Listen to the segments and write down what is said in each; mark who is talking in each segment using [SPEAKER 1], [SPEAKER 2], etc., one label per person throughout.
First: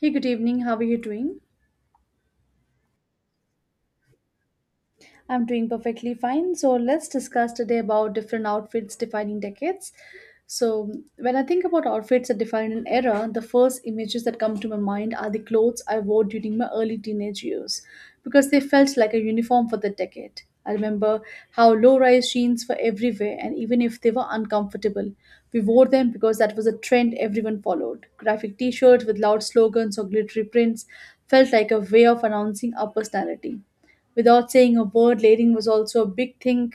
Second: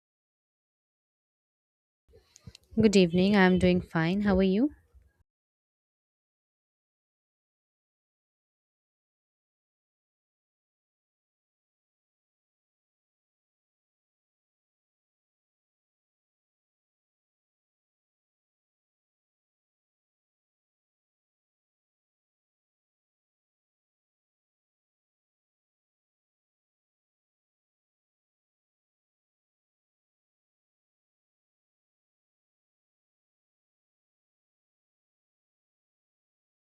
[SPEAKER 1] Hey, good evening. How are you doing?
[SPEAKER 2] Good evening. I'm doing fine. How are you?
[SPEAKER 1] I'm doing perfectly fine. So let's discuss today about different outfits defining decades. So when I think about outfits that define an era, the first images that come to my mind are the clothes I wore during my early teenage years because they felt like a uniform for the decade. I remember how low-rise jeans were everywhere and even if they were uncomfortable, we wore them because that was a trend everyone followed. Graphic t-shirts with loud slogans or glittery prints felt like a way of announcing our personality. Without saying a word, layering was also a big thing,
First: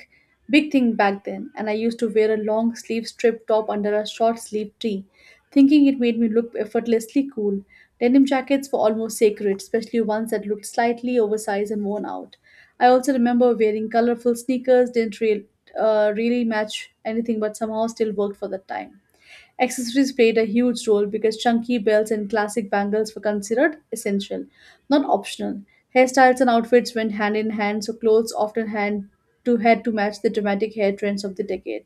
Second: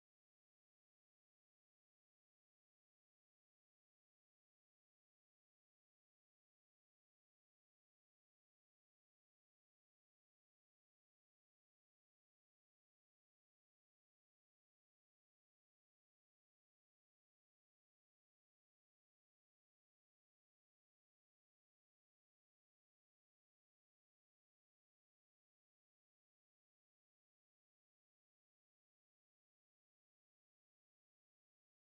[SPEAKER 1] big thing back then, and I used to wear a long sleeve strip top under a short sleeve tee, thinking it made me look effortlessly cool. Denim jackets were almost sacred, especially ones that looked slightly oversized and worn out. I also remember wearing colorful sneakers, didn't real, really match anything, but somehow still worked for the time. Accessories played a huge role because chunky belts and classic bangles were considered essential, not optional. Hairstyles and outfits went hand in hand, so clothes often hand to head to match the dramatic hair trends of the decade.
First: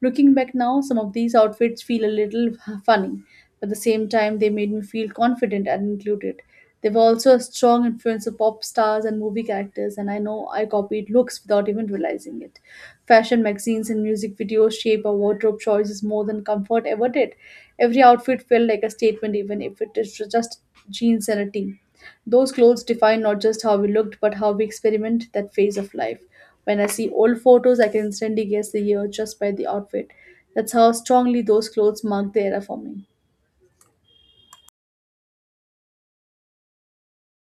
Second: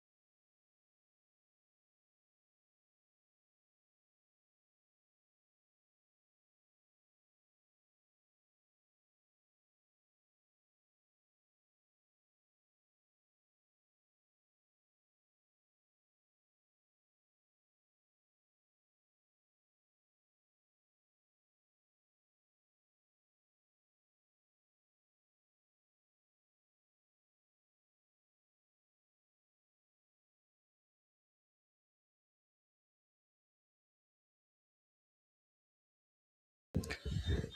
[SPEAKER 1] Looking back now, some of these outfits feel a little funny, but at the same time, they made me feel confident and included. They were also a strong influence of pop stars and movie characters, and I know I copied looks without even realizing it. Fashion magazines and music videos shape our wardrobe choices more than comfort ever did. Every outfit felt like a statement, even if it is just jeans and a tee. Those clothes define not just how we looked, but how we experiment that phase of life. When I see old photos, I can instantly guess the year just by the outfit. That's how strongly those clothes marked the era for me.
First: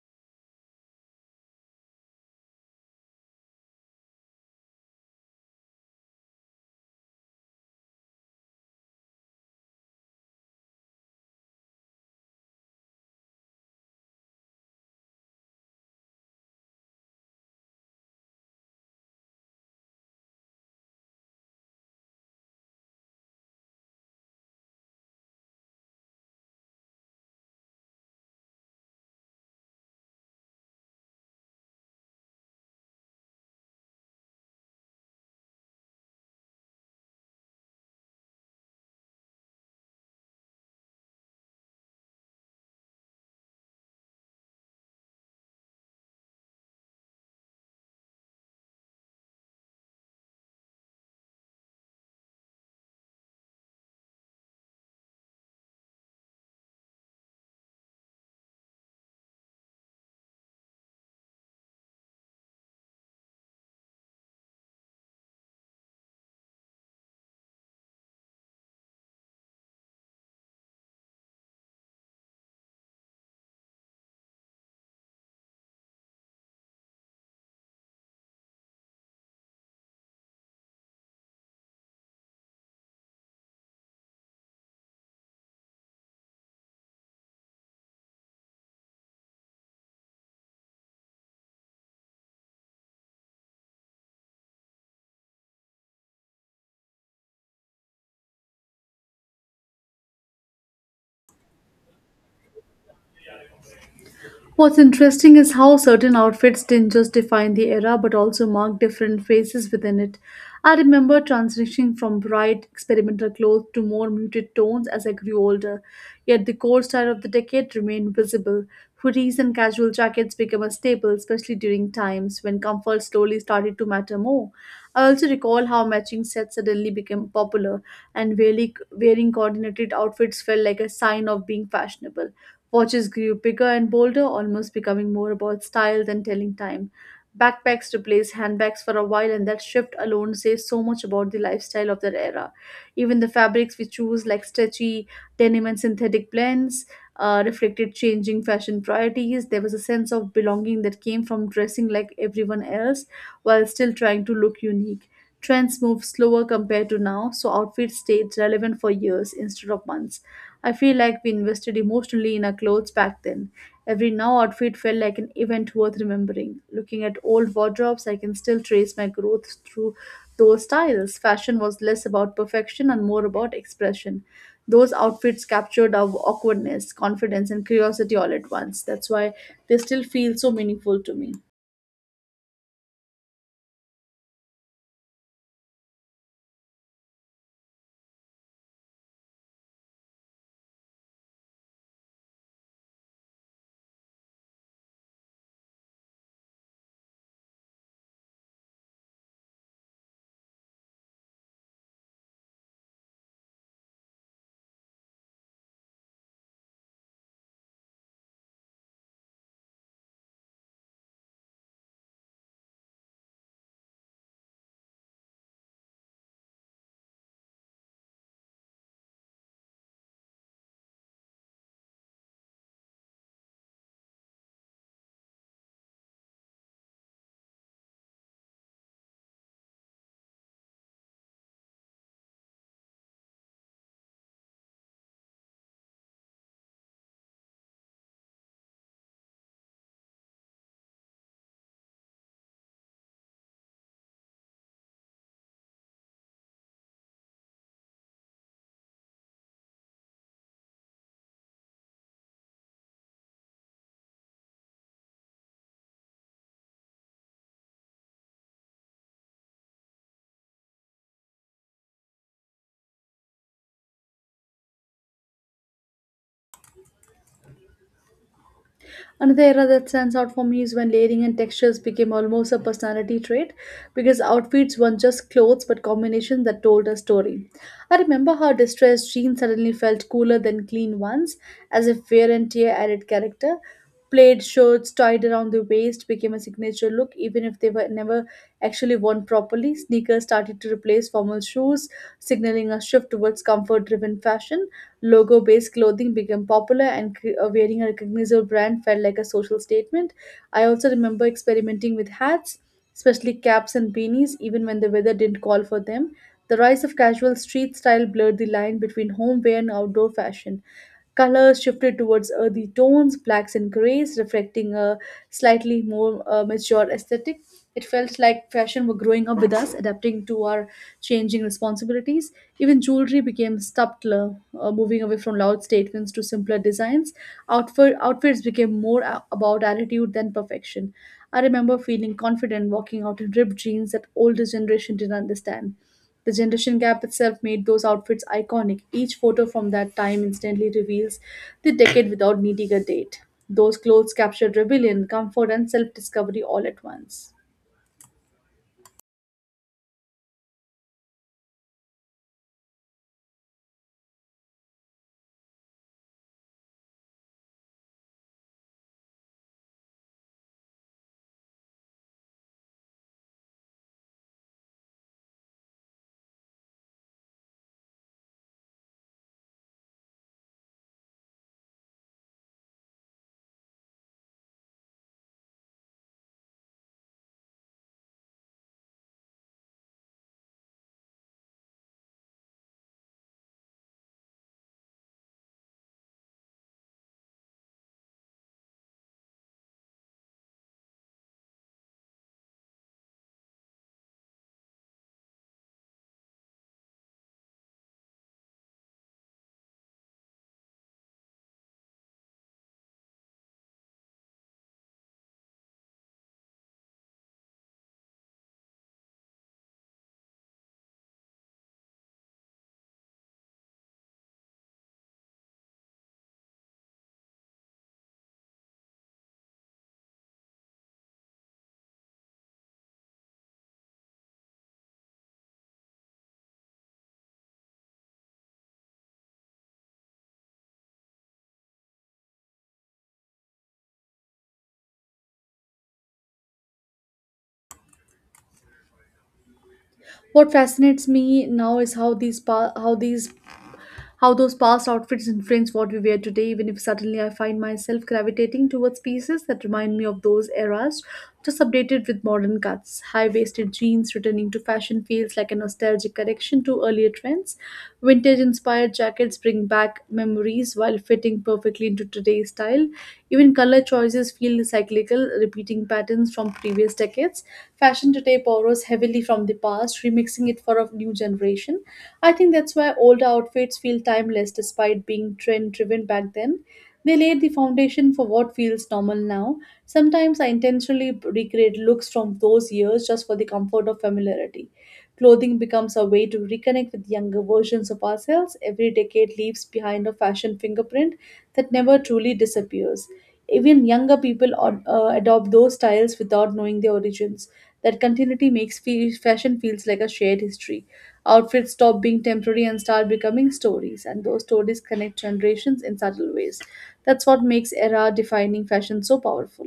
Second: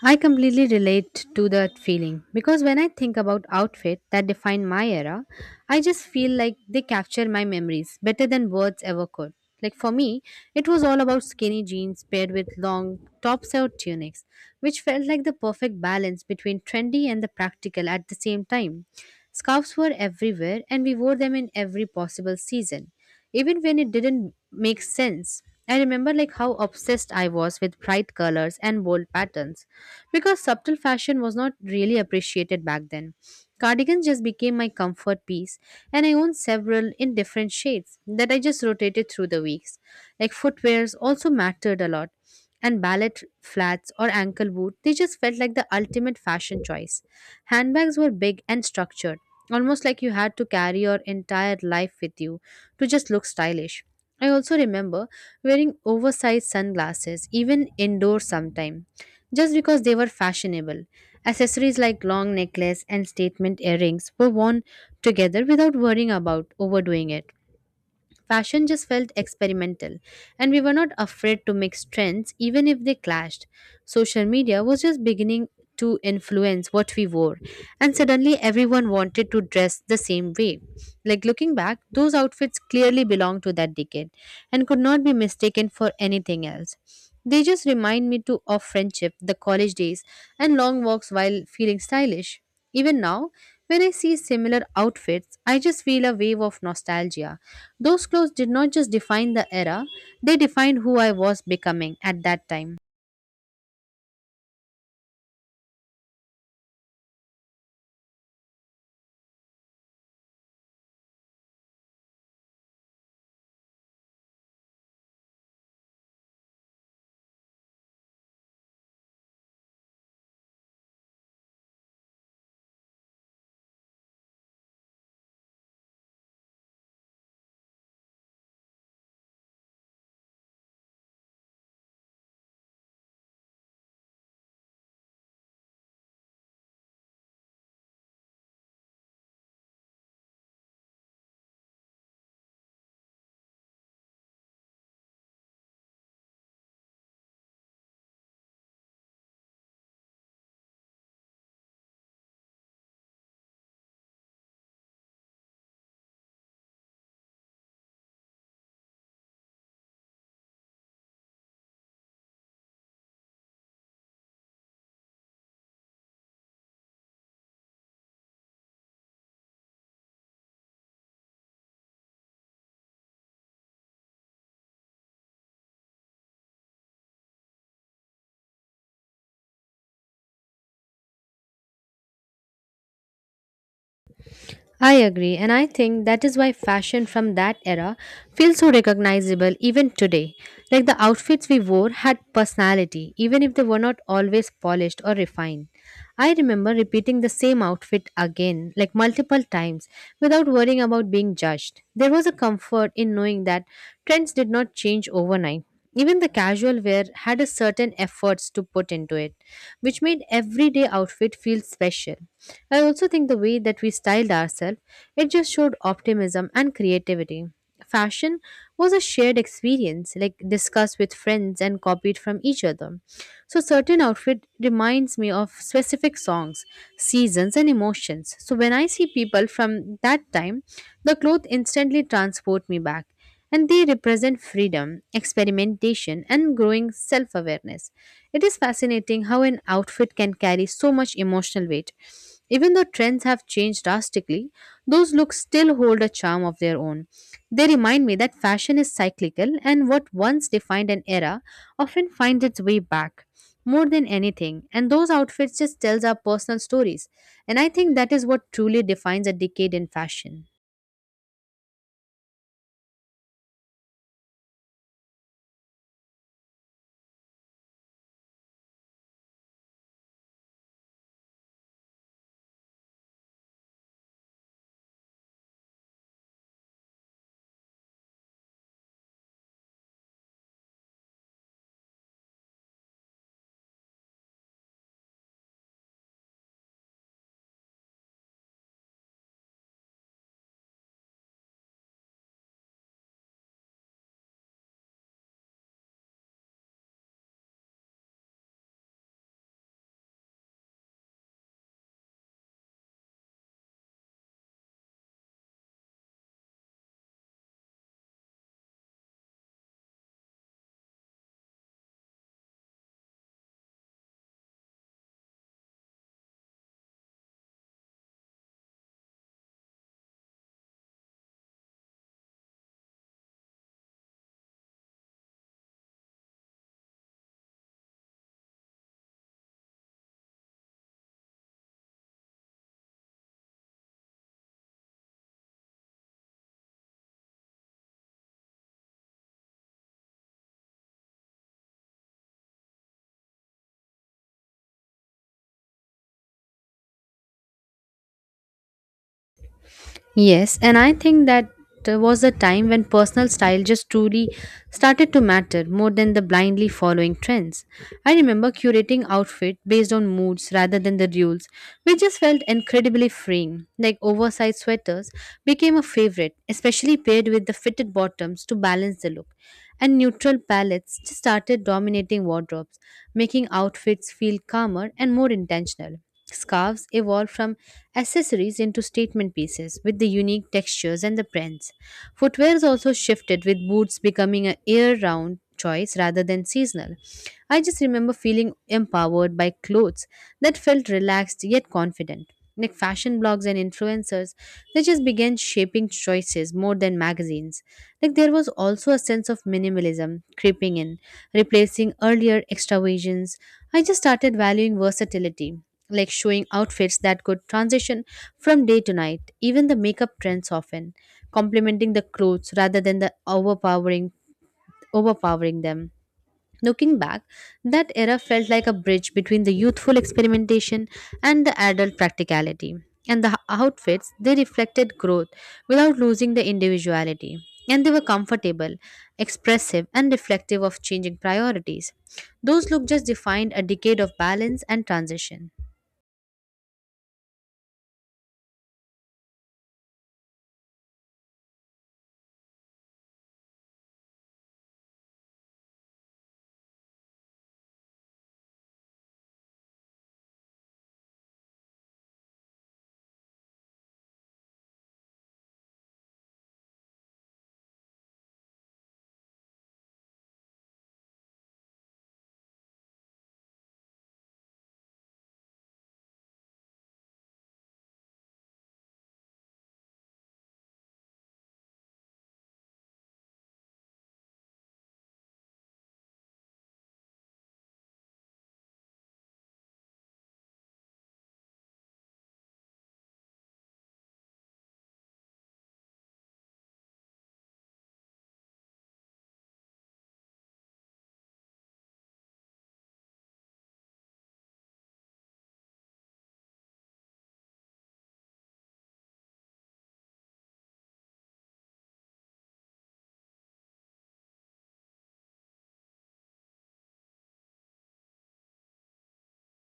[SPEAKER 2] I completely relate to that feeling because when I think about outfits that define my era, I just feel like they capture my memories better than words ever could. Like for me, it was all about skinny jeans paired with long tops or tunics, which felt like the perfect balance between trendy and the practical at the same time. Scarves were everywhere and we wore them in every possible season, even when it didn't make sense. I remember like how obsessed I was with bright colors and bold patterns because subtle fashion was not really appreciated back then. Cardigans just became my comfort piece, and I owned several in different shades that I just rotated through the weeks. Like footwears also mattered a lot, and ballet flats or ankle boot, they just felt like the ultimate fashion choice. Handbags were big and structured, almost like you had to carry your entire life with you to just look stylish. I also remember wearing oversized sunglasses, even indoors sometime just because they were fashionable. Accessories like long necklace and statement earrings were worn together without worrying about overdoing it. Fashion just felt experimental, and we were not afraid to mix trends even if they clashed. Social media was just beginning to influence what we wore, and suddenly everyone wanted to dress the same way. Like looking back, those outfits clearly belong to that decade and could not be mistaken for anything else. They just remind me to of friendship, the college days, and long walks while feeling stylish. Even now, when I see similar outfits, I just feel a wave of nostalgia. Those clothes did not just define the era, they defined who I was becoming at that time.
[SPEAKER 1] What's interesting is how certain outfits didn't just define the era but also mark different phases within it. I remember transitioning from bright experimental clothes to more muted tones as I grew older, yet the core style of the decade remained visible. Hoodies and casual jackets became a staple, especially during times when comfort slowly started to matter more. I also recall how matching sets suddenly became popular, and wearing coordinated outfits felt like a sign of being fashionable. Watches grew bigger and bolder, almost becoming more about style than telling time. Backpacks replaced handbags for a while, and that shift alone says so much about the lifestyle of that era. Even the fabrics we choose, like stretchy denim and synthetic blends, reflected changing fashion priorities. There was a sense of belonging that came from dressing like everyone else while still trying to look unique. Trends moved slower compared to now, so outfits stayed relevant for years instead of months. I feel like we invested emotionally in our clothes back then. Every now outfit felt like an event worth remembering. Looking at old wardrobes, I can still trace my growth through those styles. Fashion was less about perfection and more about expression. Those outfits captured our awkwardness, confidence, and curiosity all at once. That's why they still feel so meaningful to me.
[SPEAKER 2] I agree, and I think that is why fashion from that era feels so recognizable even today. Like the outfits we wore had personality, even if they were not always polished or refined. I remember repeating the same outfit again, like multiple times, without worrying about being judged. There was a comfort in knowing that trends did not change overnight. Even the casual wear had a certain efforts to put into it, which made everyday outfit feel special. I also think the way that we styled ourselves, it just showed optimism and creativity. Fashion was a shared experience, like discussed with friends and copied from each other. So certain outfit reminds me of specific songs, seasons and emotions. So when I see people from that time, the clothes instantly transport me back and they represent freedom, experimentation and growing self-awareness. It is fascinating how an outfit can carry so much emotional weight. Even though trends have changed drastically, those looks still hold a charm of their own. They remind me that fashion is cyclical and what once defined an era often finds its way back more than anything, and those outfits just tells our personal stories, and I think that is what truly defines a decade in fashion.
[SPEAKER 1] Another era that stands out for me is when layering and textures became almost a personality trait because outfits weren't just clothes but combinations that told a story. I remember how distressed jeans suddenly felt cooler than clean ones, as if wear and tear added character. Plaid shirts tied around the waist became a signature look, even if they were never actually worn properly. Sneakers started to replace formal shoes, signaling a shift towards comfort driven fashion logo based clothing became popular, and wearing a recognizable brand felt like a social statement. I also remember experimenting with hats, especially caps and beanies, even when the weather didn't call for them. The rise of casual street style blurred the line between home wear and outdoor fashion. Colors shifted towards earthy tones, blacks and grays, reflecting a slightly more mature aesthetic. It felt like fashion were growing up with us, adapting to our changing responsibilities. Even jewelry became subtler, moving away from loud statements to simpler designs. Outfits became more about attitude than perfection. I remember feeling confident walking out in ripped jeans that older generation didn't understand. The generation gap itself made those outfits iconic. Each photo from that time instantly reveals the decade without needing a date. Those clothes captured rebellion, comfort, and self discovery all at once.
[SPEAKER 2] Yes, and I think that there was a time when personal style just truly started to matter more than the blindly following trends. I remember curating outfit based on moods rather than the rules, which just felt incredibly freeing. Like oversized sweaters became a favorite, especially paired with the fitted bottoms to balance the look. And neutral palettes just started dominating wardrobes, making outfits feel calmer and more intentional. Scarves evolved from accessories into statement pieces with the unique textures and the prints. Footwear also shifted with boots becoming a year round choice rather than seasonal. I just remember feeling empowered by clothes that felt relaxed yet confident. Like fashion blogs and influencers, they just began shaping choices more than magazines. Like there was also a sense of minimalism creeping in, replacing earlier extravagance. I just started valuing versatility like showing outfits that could transition from day to night, even the makeup trends often, complementing the clothes rather than the overpowering overpowering them. Looking back, that era felt like a bridge between the youthful experimentation and the adult practicality. And the outfits, they reflected growth without losing the individuality. And they were comfortable, expressive, and reflective of changing priorities. Those looks just defined a decade of balance and transition.
[SPEAKER 1] What fascinates me now is how these pa- how these how those past outfits influence what we wear today, even if suddenly I find myself gravitating towards pieces that remind me of those eras, just updated with modern cuts. High waisted jeans returning to fashion feels like a nostalgic correction to earlier trends. Vintage inspired jackets bring back memories while fitting perfectly into today's style. Even color choices feel cyclical, repeating patterns from previous decades. Fashion today borrows heavily from the past, remixing it for a new generation. I think that's why old outfits feel timeless despite being trend driven back then. They laid the foundation for what feels normal now. Sometimes I intentionally recreate looks from those years just for the comfort of familiarity. Clothing becomes a way to reconnect with younger versions of ourselves. Every decade leaves behind a fashion fingerprint that never truly disappears. Even younger people adopt those styles without knowing their origins. That continuity makes fashion feels like a shared history. Outfits stop being temporary and start becoming stories, and those stories connect generations in subtle ways. That's what makes era defining fashion so powerful.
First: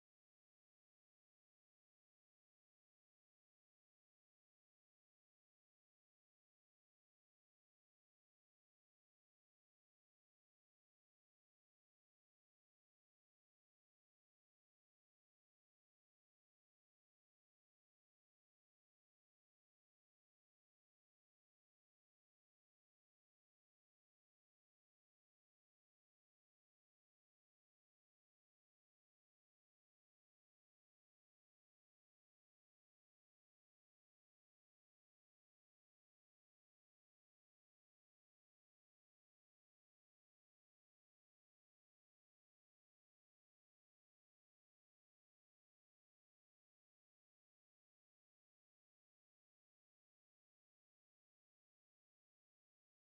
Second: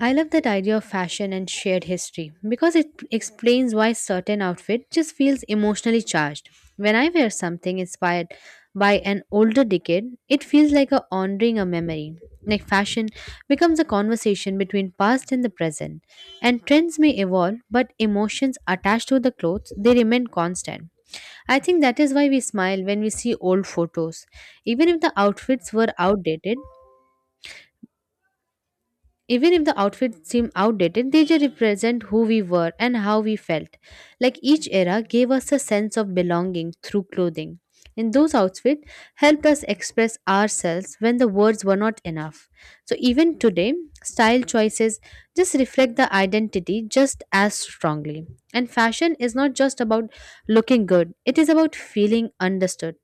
[SPEAKER 2] I love that idea of fashion and shared history because it explains why certain outfit just feels emotionally charged. When I wear something inspired by an older decade, it feels like a honoring a memory. Like fashion becomes a conversation between past and the present. And trends may evolve, but emotions attached to the clothes they remain constant. I think that is why we smile when we see old photos. Even if the outfits were outdated, even if the outfits seem outdated, they just represent who we were and how we felt. Like each era gave us a sense of belonging through clothing. And those outfits helped us express ourselves when the words were not enough. So even today, style choices just reflect the identity just as strongly. And fashion is not just about looking good, it is about feeling understood,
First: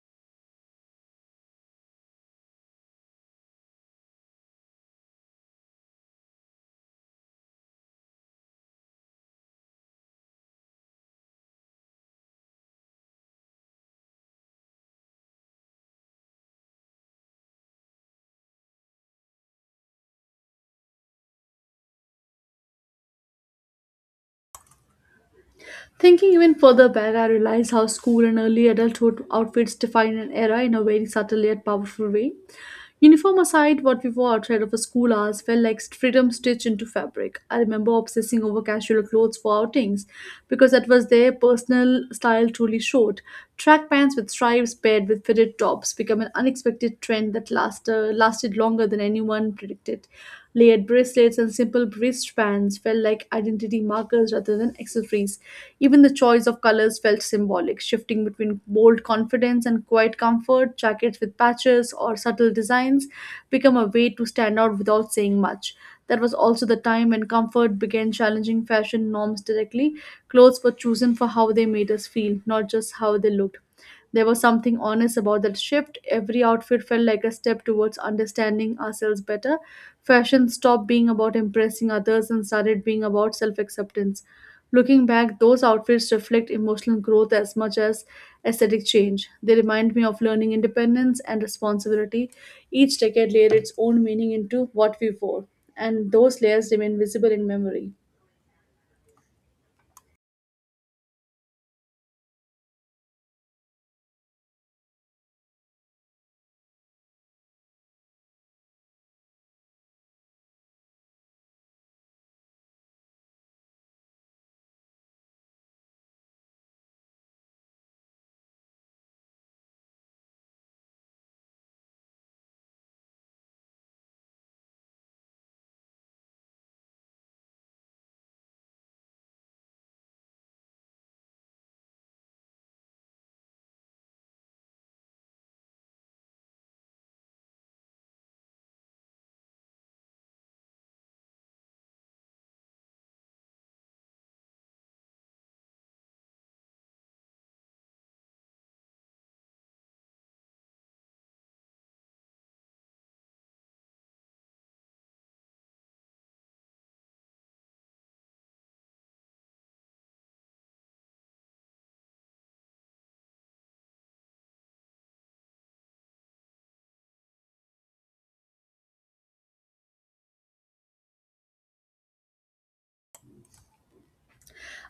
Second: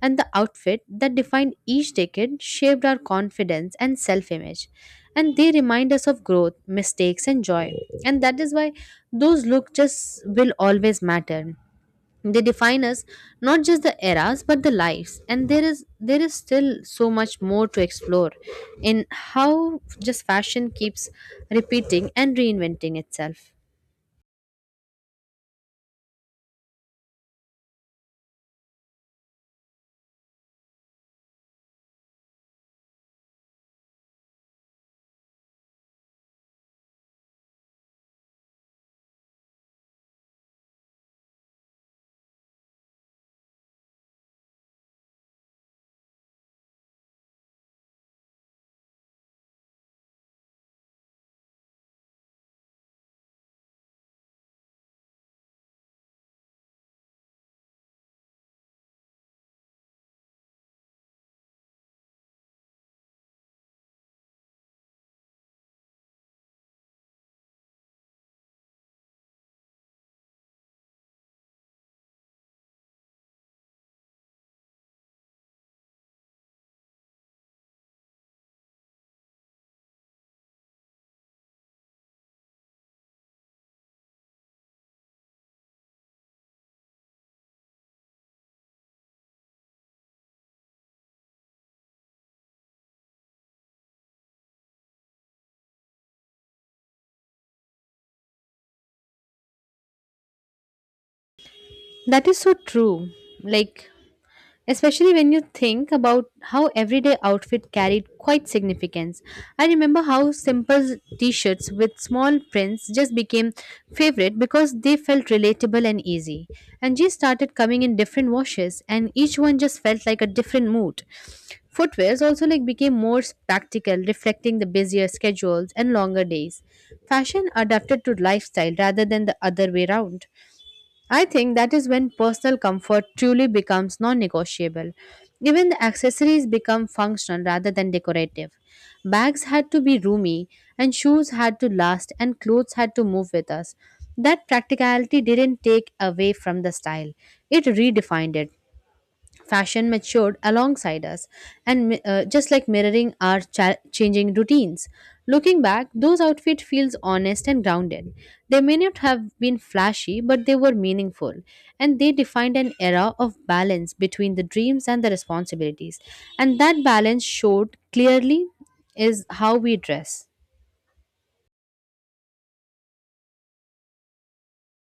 [SPEAKER 2] and the outfit that defined each decade shaped our confidence and self image. And they remind us of growth, mistakes, and joy. And that is why those looks just will always matter. They define us not just the eras but the lives. And there is still so much more to explore in how just fashion keeps repeating and reinventing itself.
[SPEAKER 1] Thinking even further back, I realize how school and early adulthood outfits define an era in a very subtle yet powerful way. Uniform aside, what we wore outside of a school hours felt like freedom stitched into fabric. I remember obsessing over casual clothes for outings because that was their personal style truly showed. Track pants with stripes paired with fitted tops became an unexpected trend that lasted longer than anyone predicted. Layered bracelets and simple wristbands felt like identity markers rather than accessories. Even the choice of colors felt symbolic, shifting between bold confidence and quiet comfort. Jackets with patches or subtle designs become a way to stand out without saying much. That was also the time when comfort began challenging fashion norms directly. Clothes were chosen for how they made us feel, not just how they looked. There was something honest about that shift. Every outfit felt like a step towards understanding ourselves better. Fashion stopped being about impressing others and started being about self acceptance. Looking back, those outfits reflect emotional growth as much as aesthetic change. They remind me of learning independence and responsibility. Each decade layered its own meaning into what we wore, and those layers remain visible in memory.
[SPEAKER 2] That is so true. Like especially when you think about how everyday outfit carried quite significance. I remember how simple t-shirts with small prints just became favorite because they felt relatable and easy. And jeans started coming in different washes and each one just felt like a different mood. Footwears also like became more practical, reflecting the busier schedules and longer days. Fashion adapted to lifestyle rather than the other way round. I think that is when personal comfort truly becomes non negotiable. Even the accessories become functional rather than decorative. Bags had to be roomy, and shoes had to last, and clothes had to move with us. That practicality didn't take away from the style, it redefined it. Fashion matured alongside us, and just like mirroring our changing routines, looking back those outfits feels honest and grounded. They may not have been flashy but they were meaningful, and they defined an era of balance between the dreams and the responsibilities, and that balance showed clearly is how we dress.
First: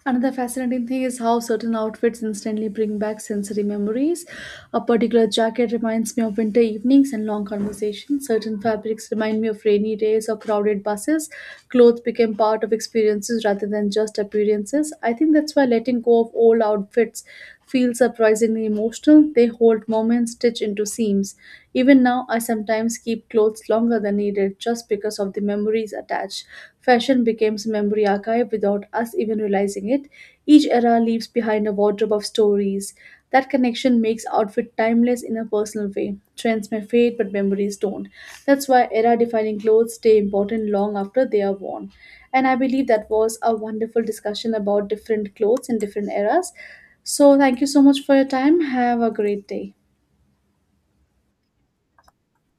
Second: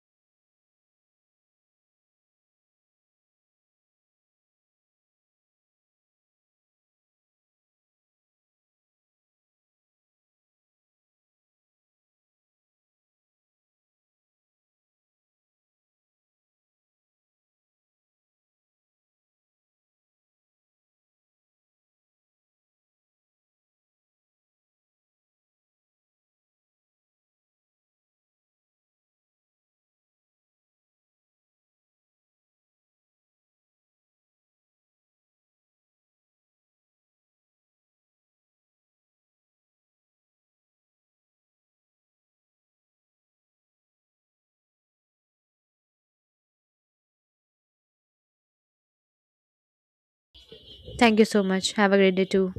[SPEAKER 1] Another fascinating thing is how certain outfits instantly bring back sensory memories. A particular jacket reminds me of winter evenings and long conversations. Certain fabrics remind me of rainy days or crowded buses. Clothes became part of experiences rather than just appearances. I think that's why letting go of old outfits feel surprisingly emotional. They hold moments stitched into seams. Even now, I sometimes keep clothes longer than needed just because of the memories attached. Fashion becomes a memory archive without us even realizing it. Each era leaves behind a wardrobe of stories. That connection makes outfit timeless in a personal way. Trends may fade, but memories don't. That's why era defining clothes stay important long after they are worn. And I believe that was a wonderful discussion about different clothes in different eras. So, thank you so much for your time. Have a great day.
[SPEAKER 2] Thank you so much, have a great day too.